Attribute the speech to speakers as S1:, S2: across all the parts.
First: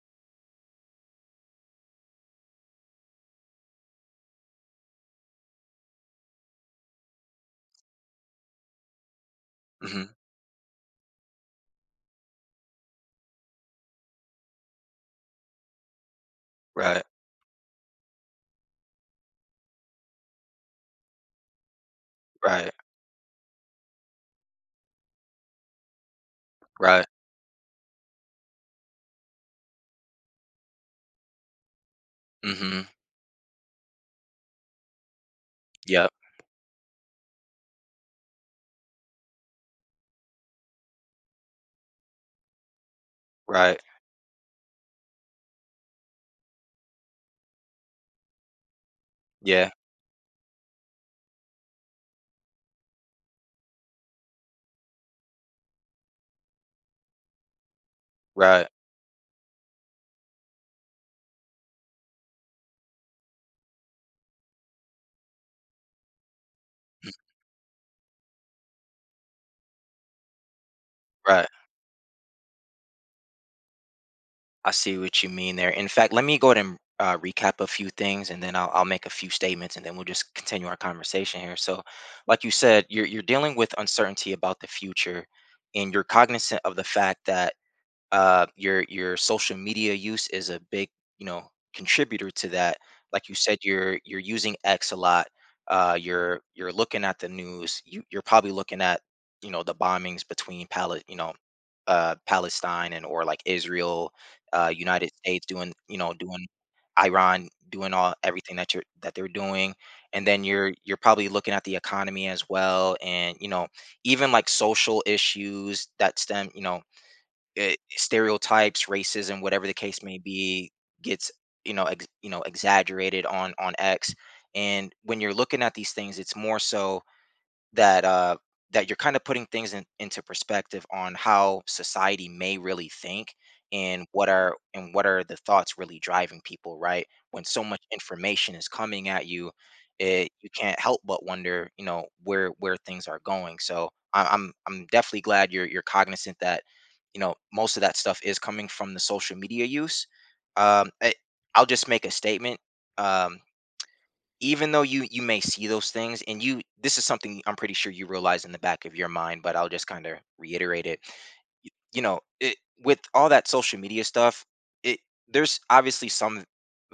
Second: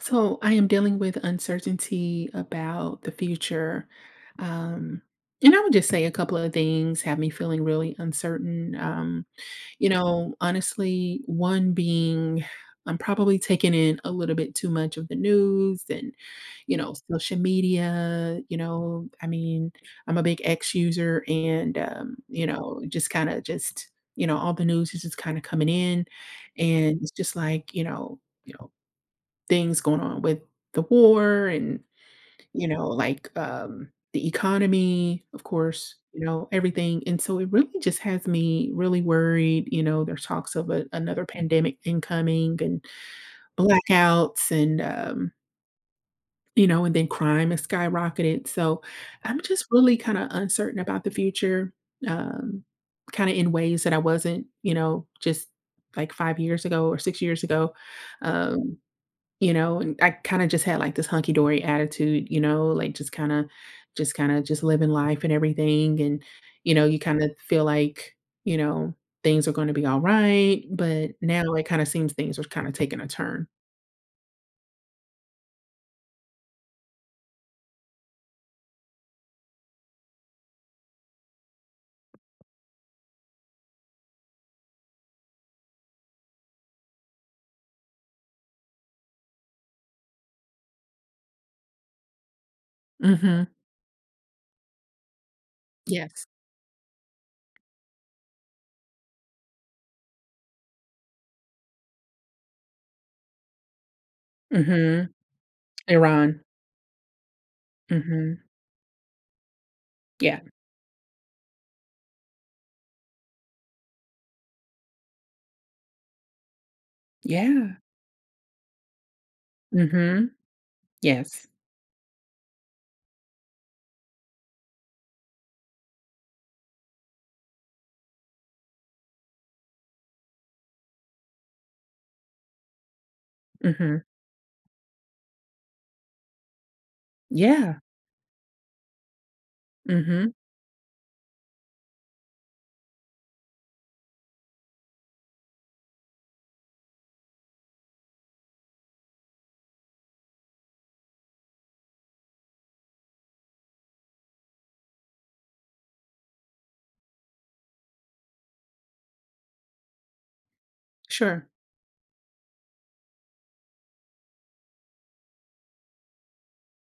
S1: So I am dealing with uncertainty about the future. Um, and I would just say a couple of things have me feeling really uncertain. You
S2: Mhm.
S1: know, honestly, one being I'm probably taking in a little bit too much of the news and, you know,
S2: Right,
S1: social media. You know, I mean, I'm a big X user and, you
S2: right,
S1: know, just kind of you know, all the news is just kind of coming in. And
S2: right.
S1: it's just like, you know, things going on with the war and, you
S2: Mhm.
S1: know, like, the economy, of course,
S2: Yep.
S1: you know, everything, and so it really just has me really worried. You know, there's talks of a another pandemic incoming and
S2: Right.
S1: blackouts and, you know, and then crime has skyrocketed, so I'm just
S2: Yeah.
S1: really kinda uncertain about the future, um, kinda in ways that I wasn't, you know, just, like, 5 years ago or 6 years ago,
S2: Right.
S1: um you know, and I kinda just had, like, this hunky dory attitude, you know, like, just kinda just kinda just living life and everything, and, you know, you kinda feel like, you know, things are gonna be alright, but
S2: Right.
S1: now it kinda seems things are kinda taking a turn.
S2: I see what you mean there. In fact, let me go ahead and recap a few things, and then I'll make a few statements, and then we'll just continue our conversation here. So, like you said, you're dealing with uncertainty about the future, and you're cognizant of the fact that your social media use is a big you know contributor to that. Like you
S1: Mhm.
S2: said, you're using X a lot.
S1: Yes.
S2: You're looking at the news. You're probably looking at the bombings between Palestine and or like Israel, United
S1: Mhm.
S2: States doing
S1: Iran.
S2: doing Iran doing all
S1: Mhm.
S2: everything that you're that they're doing, and
S1: Yeah.
S2: then you're probably looking at the economy as well, and you know even like social issues that stem
S1: Yeah.
S2: stereotypes, racism, whatever the case may
S1: Mhm.
S2: be, gets
S1: Yes.
S2: exaggerated on X. And when you're looking at these things, it's more so that that you're kind of putting into perspective on how society may really think
S1: Mhm.
S2: and what are the thoughts really driving people right when so
S1: Yeah.
S2: much information is coming at you
S1: Mhm.
S2: you can't help but wonder you know where things are going. So I'm definitely glad you're cognizant that you know most of that stuff is coming from the social media use. Um I, i'll just make a statement. um Even though you may see those things and you this is something I'm pretty sure you realize in the back of your mind, but I'll just kind of reiterate it.
S1: Sure.
S2: y- you know it, with all that social media stuff, it there's obviously some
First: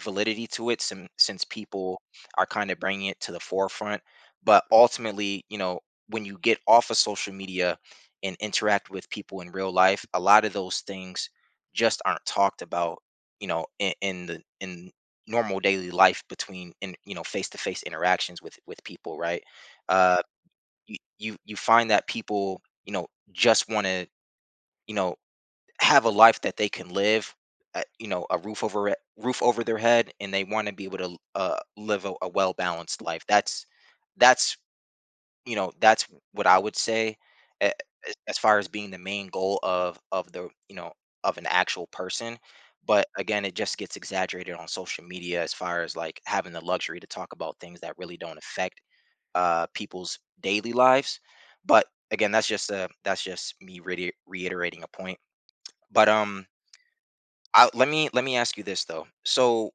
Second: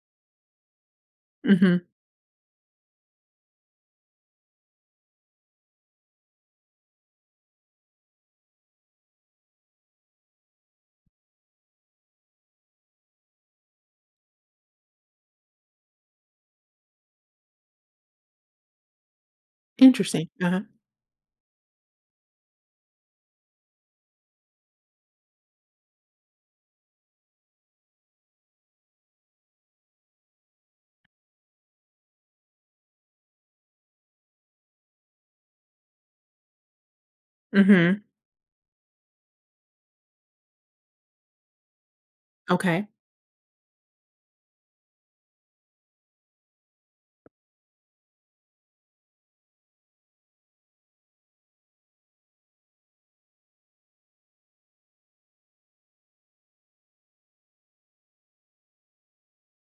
S2: validity to it, since
S1: Mhm.
S2: people are kind of bringing it to the forefront, but ultimately you know when you get off of social media and interact with people in real life a lot of those things just aren't talked about, you know, in normal daily life between in you know face to face interactions with people, right? Uh,
S1: Interesting. Uh-huh.
S2: you find that people you know just want to you know have a life that they can live, you know, a roof over roof over their head, and they want to be able to live a well balanced life that's that's you know that's what I would say a-
S1: Mhm.
S2: as far as being the main goal of the you know of an actual person,
S1: Okay.
S2: but again it just gets exaggerated on social media as far as like having the luxury to talk about things that really don't affect people's daily lives. But again that's just a that's just me reiterating a point. but um Let me let me ask you this though. So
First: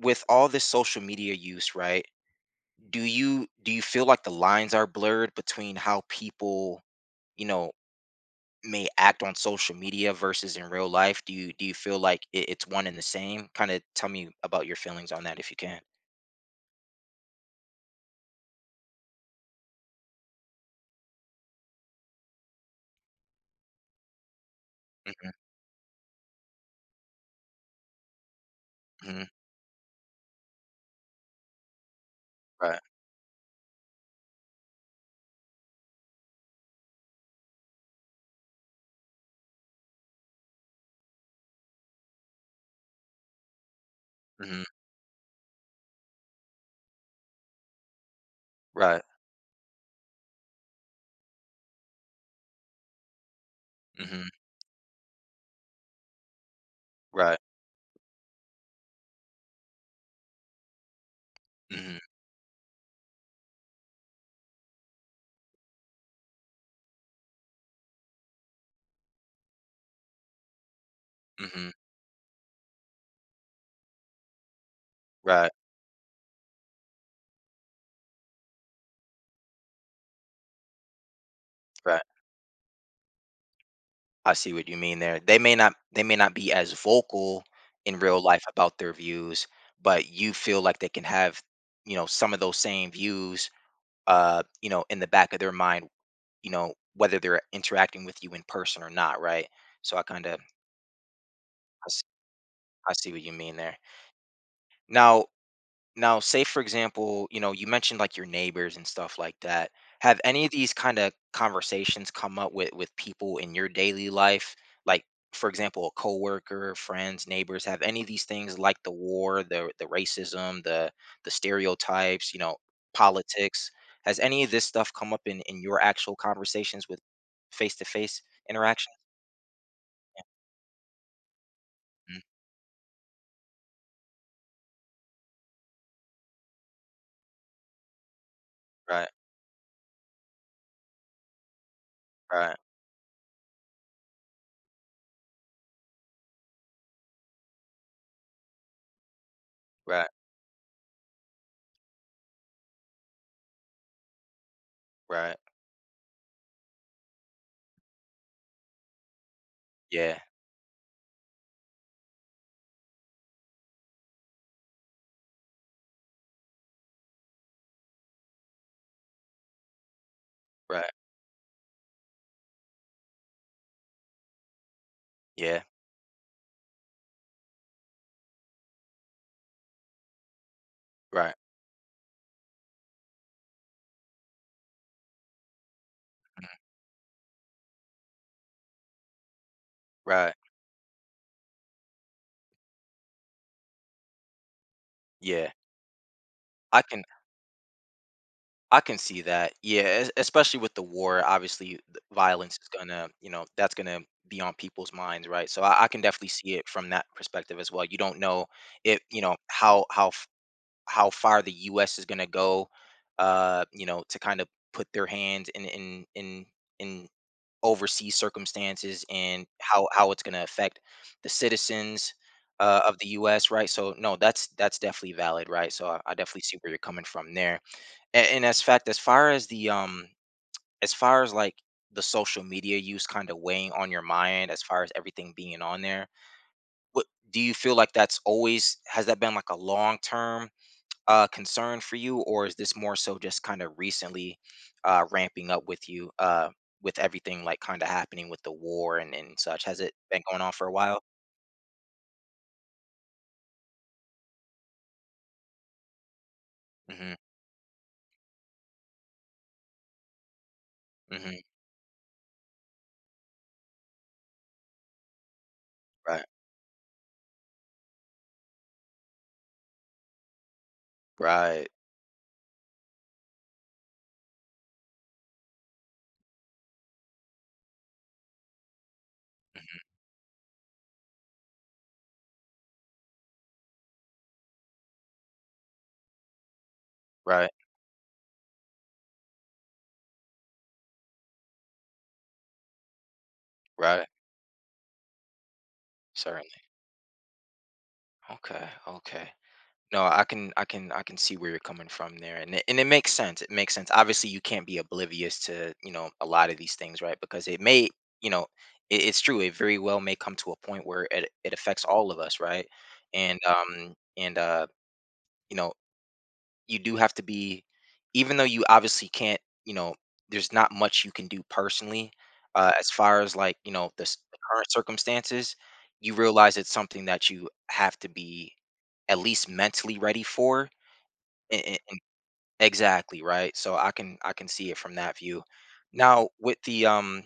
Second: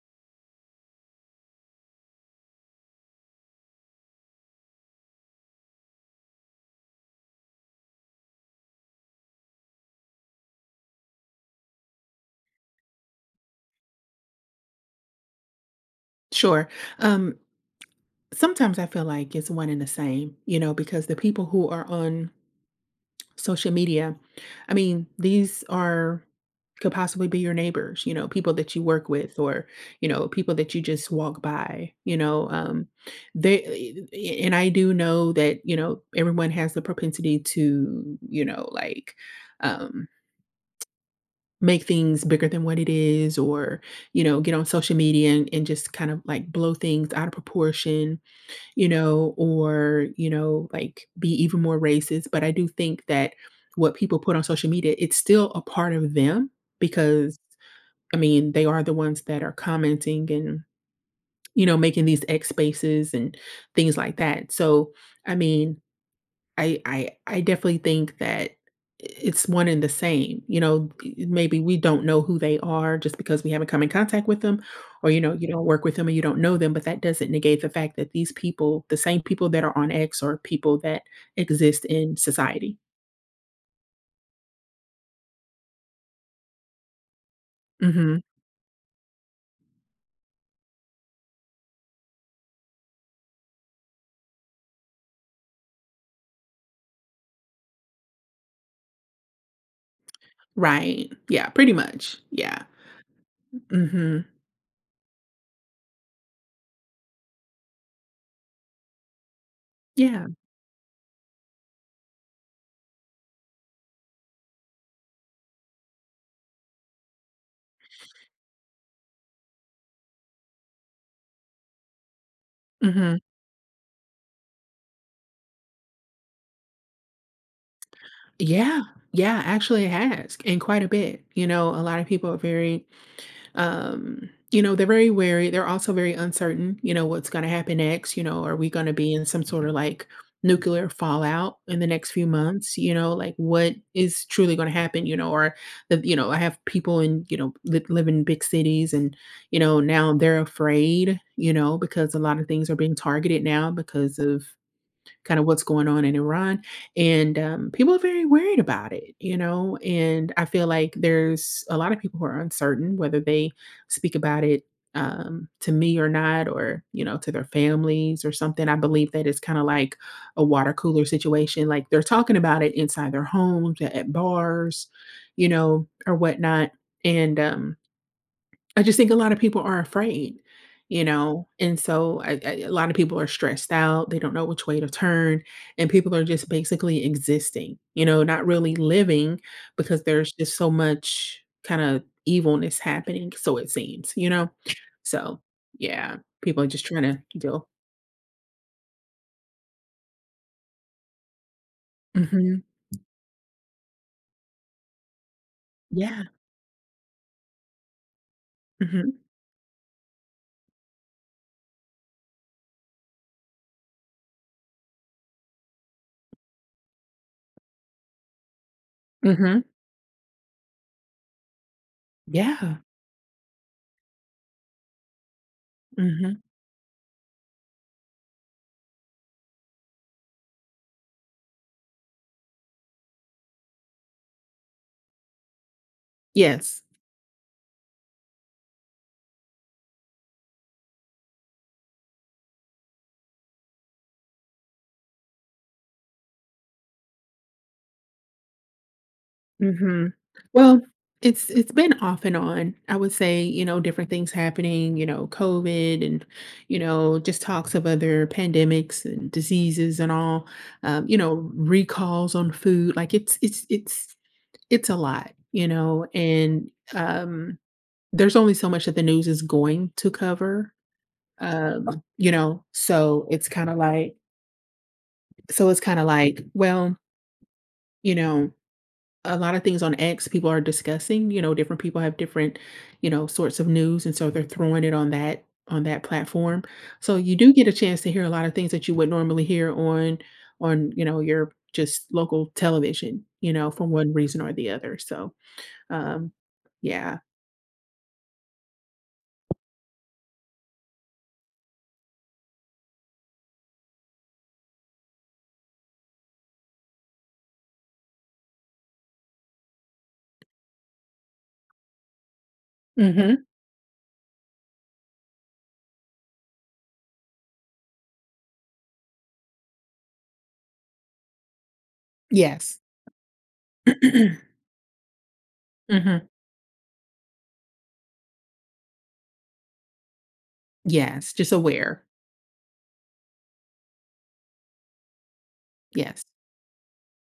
S2: with all this social media use, right, do you feel like the lines are blurred between how people you know may act on social media versus in real life? Do you do you feel like it's one and the same? Kind of tell me about your feelings on that if you can.
S1: Sure. Um Sometimes I feel like it's one and the same, you know, because the people who are on social media, I mean,
S2: Hmm.
S1: these are could possibly be your neighbors, you know, people that you work
S2: Hmm.
S1: with or, you know, people that you just walk by,
S2: Right.
S1: they. And I do know that, you know, everyone has the propensity to, you know, like um make things bigger than what it is or, you know, get
S2: Hmm.
S1: on social media and just kind of like blow things out of proportion, you
S2: Right.
S1: know, or, you know, like be even more racist. But I do think that what people
S2: Hmm.
S1: put on social media, it's still a part of them
S2: Right.
S1: because I mean, they are the ones that are commenting and, you know, making
S2: Hmm.
S1: these X spaces and things like that. So, I mean, I definitely think that it's one and the same, you know, e maybe
S2: Hmm.
S1: we don't know who they are just because we haven't come in contact with them or, you know, you
S2: Right.
S1: don't work with them and you don't know them, but that doesn't negate the fact that these people, the same people that are on X are people that exist
S2: Right.
S1: in society.
S2: I see what you mean there. They may not they may not be as vocal in
S1: Mhm.
S2: real life about their views, but you feel like they can have you know some of those same views, uh, you know, in the back of their mind, you know, whether they're interacting with you in person or not, right? So I kind of
S1: Right. Yeah, pretty
S2: s-
S1: much. Yeah.
S2: I see what you mean there.
S1: Mhm.
S2: Now, now, say for example, you know, you mentioned like your neighbors and stuff like that. Have
S1: Yeah.
S2: any of these kind of conversations come up with people in your daily life? Like, for example, a coworker, friends, neighbors. Have any of these things like the war, the racism, the stereotypes, you know,
S1: Mhm.
S2: politics? Has any of this stuff come up in your actual conversations with face to face
S1: Yeah.
S2: interaction?
S1: Yeah, actually it has, and quite a bit, you know, a lot of people are very. You know, they're very wary. They're also very uncertain, you know, what's going to happen next. You know, are we going to
S2: Right,
S1: be in some sort of like nuclear fallout in the next few
S2: right,
S1: months? You know, like what is truly going to happen? You know, or the, you know, I have people in, you know, live in big cities and, you know,
S2: right,
S1: now they're afraid, you know, because a lot of things are being targeted now because of
S2: right.
S1: kind of what's going on in Iran. And people are very worried about it, you know.
S2: Yeah,
S1: And I feel like there's a lot of people who are uncertain whether they speak about it, to me or not, or, you know, to their families or something. I believe that it's kind of like a water
S2: right,
S1: cooler situation. Like they're talking about it inside their homes, at bars, you
S2: yeah,
S1: know, or whatnot. And, um, I just think a lot of people are afraid, you
S2: right,
S1: know, and so I a lot of people are stressed out, they don't know which way to turn, and people are just
S2: mhm,
S1: basically existing, you know, not really living because there's
S2: right,
S1: just so much kinda evilness happening, so it seems, you know? So,
S2: yeah.
S1: yeah, people are
S2: I
S1: just trying
S2: can
S1: to deal.
S2: I can see that. Yeah, es especially with the war, obviously, the violence
S1: Mhm.
S2: is gonna, you know, that's gonna be on people's minds, right? So I can
S1: Yeah.
S2: definitely see it from that perspective as well. You don't know if,
S1: Mhm.
S2: you know, how far the US is gonna go, you know, to kind of put their hands in in oversee circumstances and
S1: Mhm.
S2: how it's going to affect the citizens
S1: Yeah.
S2: of the U.S. Right. So no, that's definitely valid. Right. So I
S1: Mhm.
S2: definitely see where you're coming from there. And as fact, as far as the as far as like the social media use kind of weighing on your mind, as far as everything being on there,
S1: Yes.
S2: what do you feel like that's always? Has that been like a long term concern for you, or is this more so just kind of recently ramping up with you with everything like kind of happening with the war, and such? Has it
S1: Mhm.
S2: been going on for a
S1: Well,
S2: while?
S1: it's been off and on. I would say, you know, different things happening, you know, COVID and, you
S2: Mm-hmm.
S1: know, just talks of other pandemics and diseases and all, you
S2: Mm-hmm.
S1: know, recalls on food. Like it's a lot, you know,
S2: Right.
S1: and um there's only so much that the news is going to cover.
S2: Right.
S1: Um, you know, so it's kind of like so it's kind of like, well, you know, a lot of things on X people are discussing, you know, different people have different, you know, sorts of news and so they're throwing it on that platform. So you
S2: Right.
S1: do get a chance to hear a lot of things that you would normally hear on, you know, your just local television, you know, for
S2: Right.
S1: one reason or the other. So, um
S2: Certainly.
S1: yeah.
S2: Okay. Okay. No, I can I can I can see where you're coming from there. And it makes sense. It makes sense. Obviously, you can't be oblivious to, you know, a lot of these things, right? Because it may, you know, it's true. It very well may come to a point where it affects all of us, right?
S1: Mhm.
S2: And you know, you do have to be even though you obviously can't, you know, there's not much you can do personally
S1: Yes.
S2: as far as like, you know, the current circumstances, you
S1: Mhm.
S2: realize it's something that you have to be at least mentally ready for
S1: Yes, just
S2: and,
S1: aware.
S2: exactly right. So I can see it from that view.
S1: Yes.
S2: Now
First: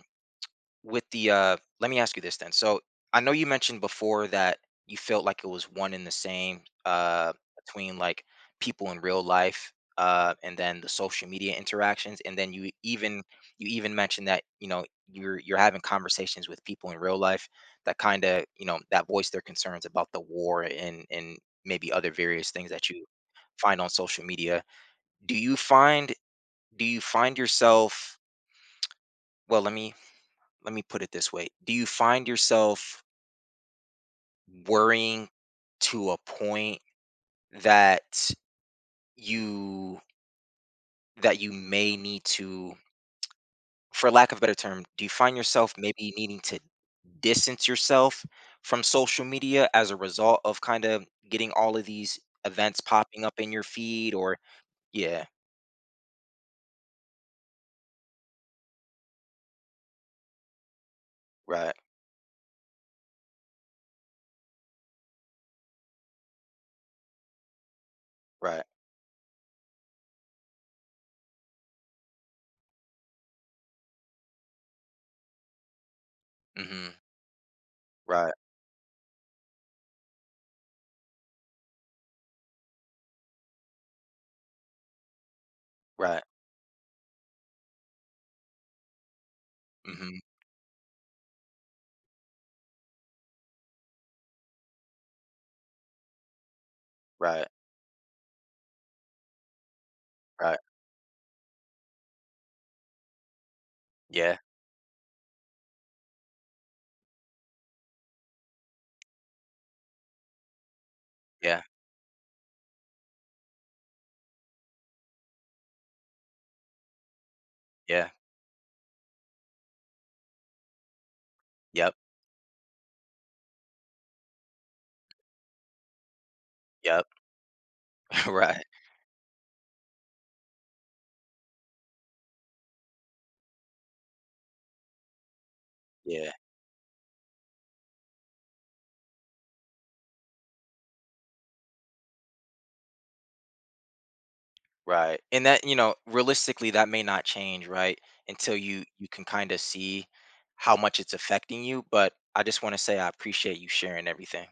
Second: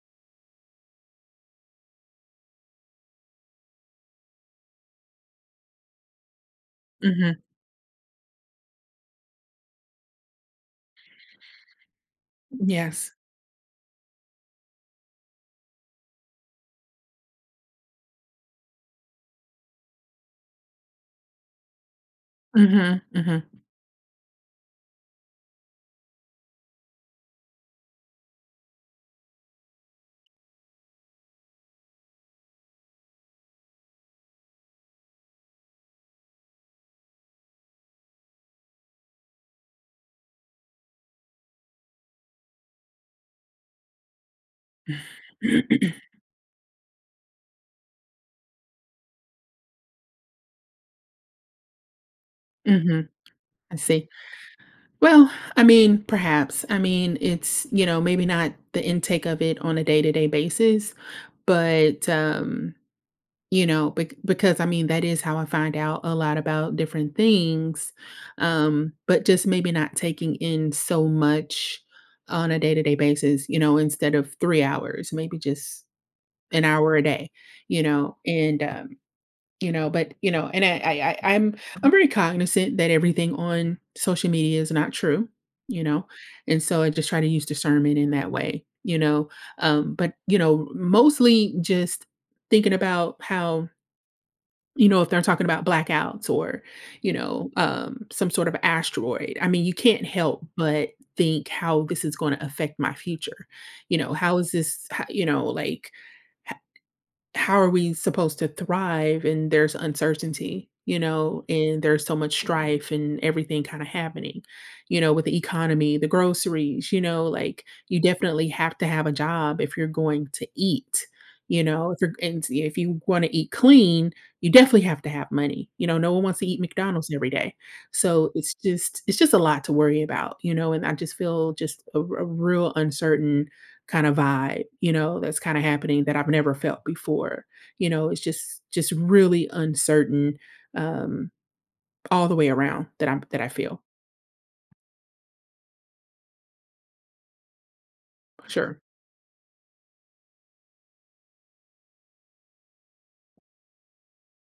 S2: with the let me ask you this then. So I know you mentioned before that you felt like it was one in the same
S1: Mhm.
S2: between like people in real life and then the social media interactions, and then
S1: Yes.
S2: you even mentioned that you know you're having conversations with people in real life that kind of you know that voice their concerns about the war and maybe other various things that
S1: Mhm,
S2: you
S1: mhm.
S2: find on social media. Do you find do you find yourself well, let me put it this way. Do you find yourself worrying to a point that you you may need to for lack of a better term, do you find yourself maybe needing to distance yourself from social media as a result of kind of getting all of these events
S1: Mhm.
S2: popping up in your
S1: I see.
S2: feed or yeah,
S1: Well, I mean, perhaps. I mean, it's, you know, maybe not the intake of it on a day-to-day basis,
S2: right,
S1: but you know, because I mean, that is how I find out a lot about different things.
S2: right.
S1: But just maybe not taking in so much on a day-to-day basis, you know, instead of 3 hours, maybe just an
S2: Mhm.
S1: hour a day, you know,
S2: Right,
S1: and you know, but, you know, and I'm very cognizant that everything on social media is not true, you know?
S2: right.
S1: And so I just try to use discernment in that way, you know? But,
S2: Mhm.
S1: you know, mostly just thinking about how, you know, if they're talking about blackouts or, you
S2: Right,
S1: know, some sort of asteroid, I mean, you can't help
S2: right.
S1: but think how this is going to affect my future. You know, how
S2: Yeah,
S1: is this, you know, like, how are we supposed to thrive and there's uncertainty, you know,
S2: yeah,
S1: and there's so much strife and everything kind of happening, you know, with the economy, the groceries, you know, like you
S2: yeah.
S1: definitely have to have a job if you're going to eat. You know,
S2: Yep,
S1: if you're and if you want to eat clean, you definitely have to have money. You know, no one wants to eat
S2: yep,
S1: McDonald's every day. So
S2: right,
S1: it's just a lot to worry about, you know, and I just feel just a real uncertain kind of vibe, you know, that's kind of happening that I've
S2: yeah,
S1: never felt before. You know, it's just really uncertain um all the way around that I'm that I feel.
S2: right, and that you know, realistically, that may not change, right, until
S1: Sure.
S2: you can kind of see how much it's affecting you, but I just want to say I appreciate you sharing everything.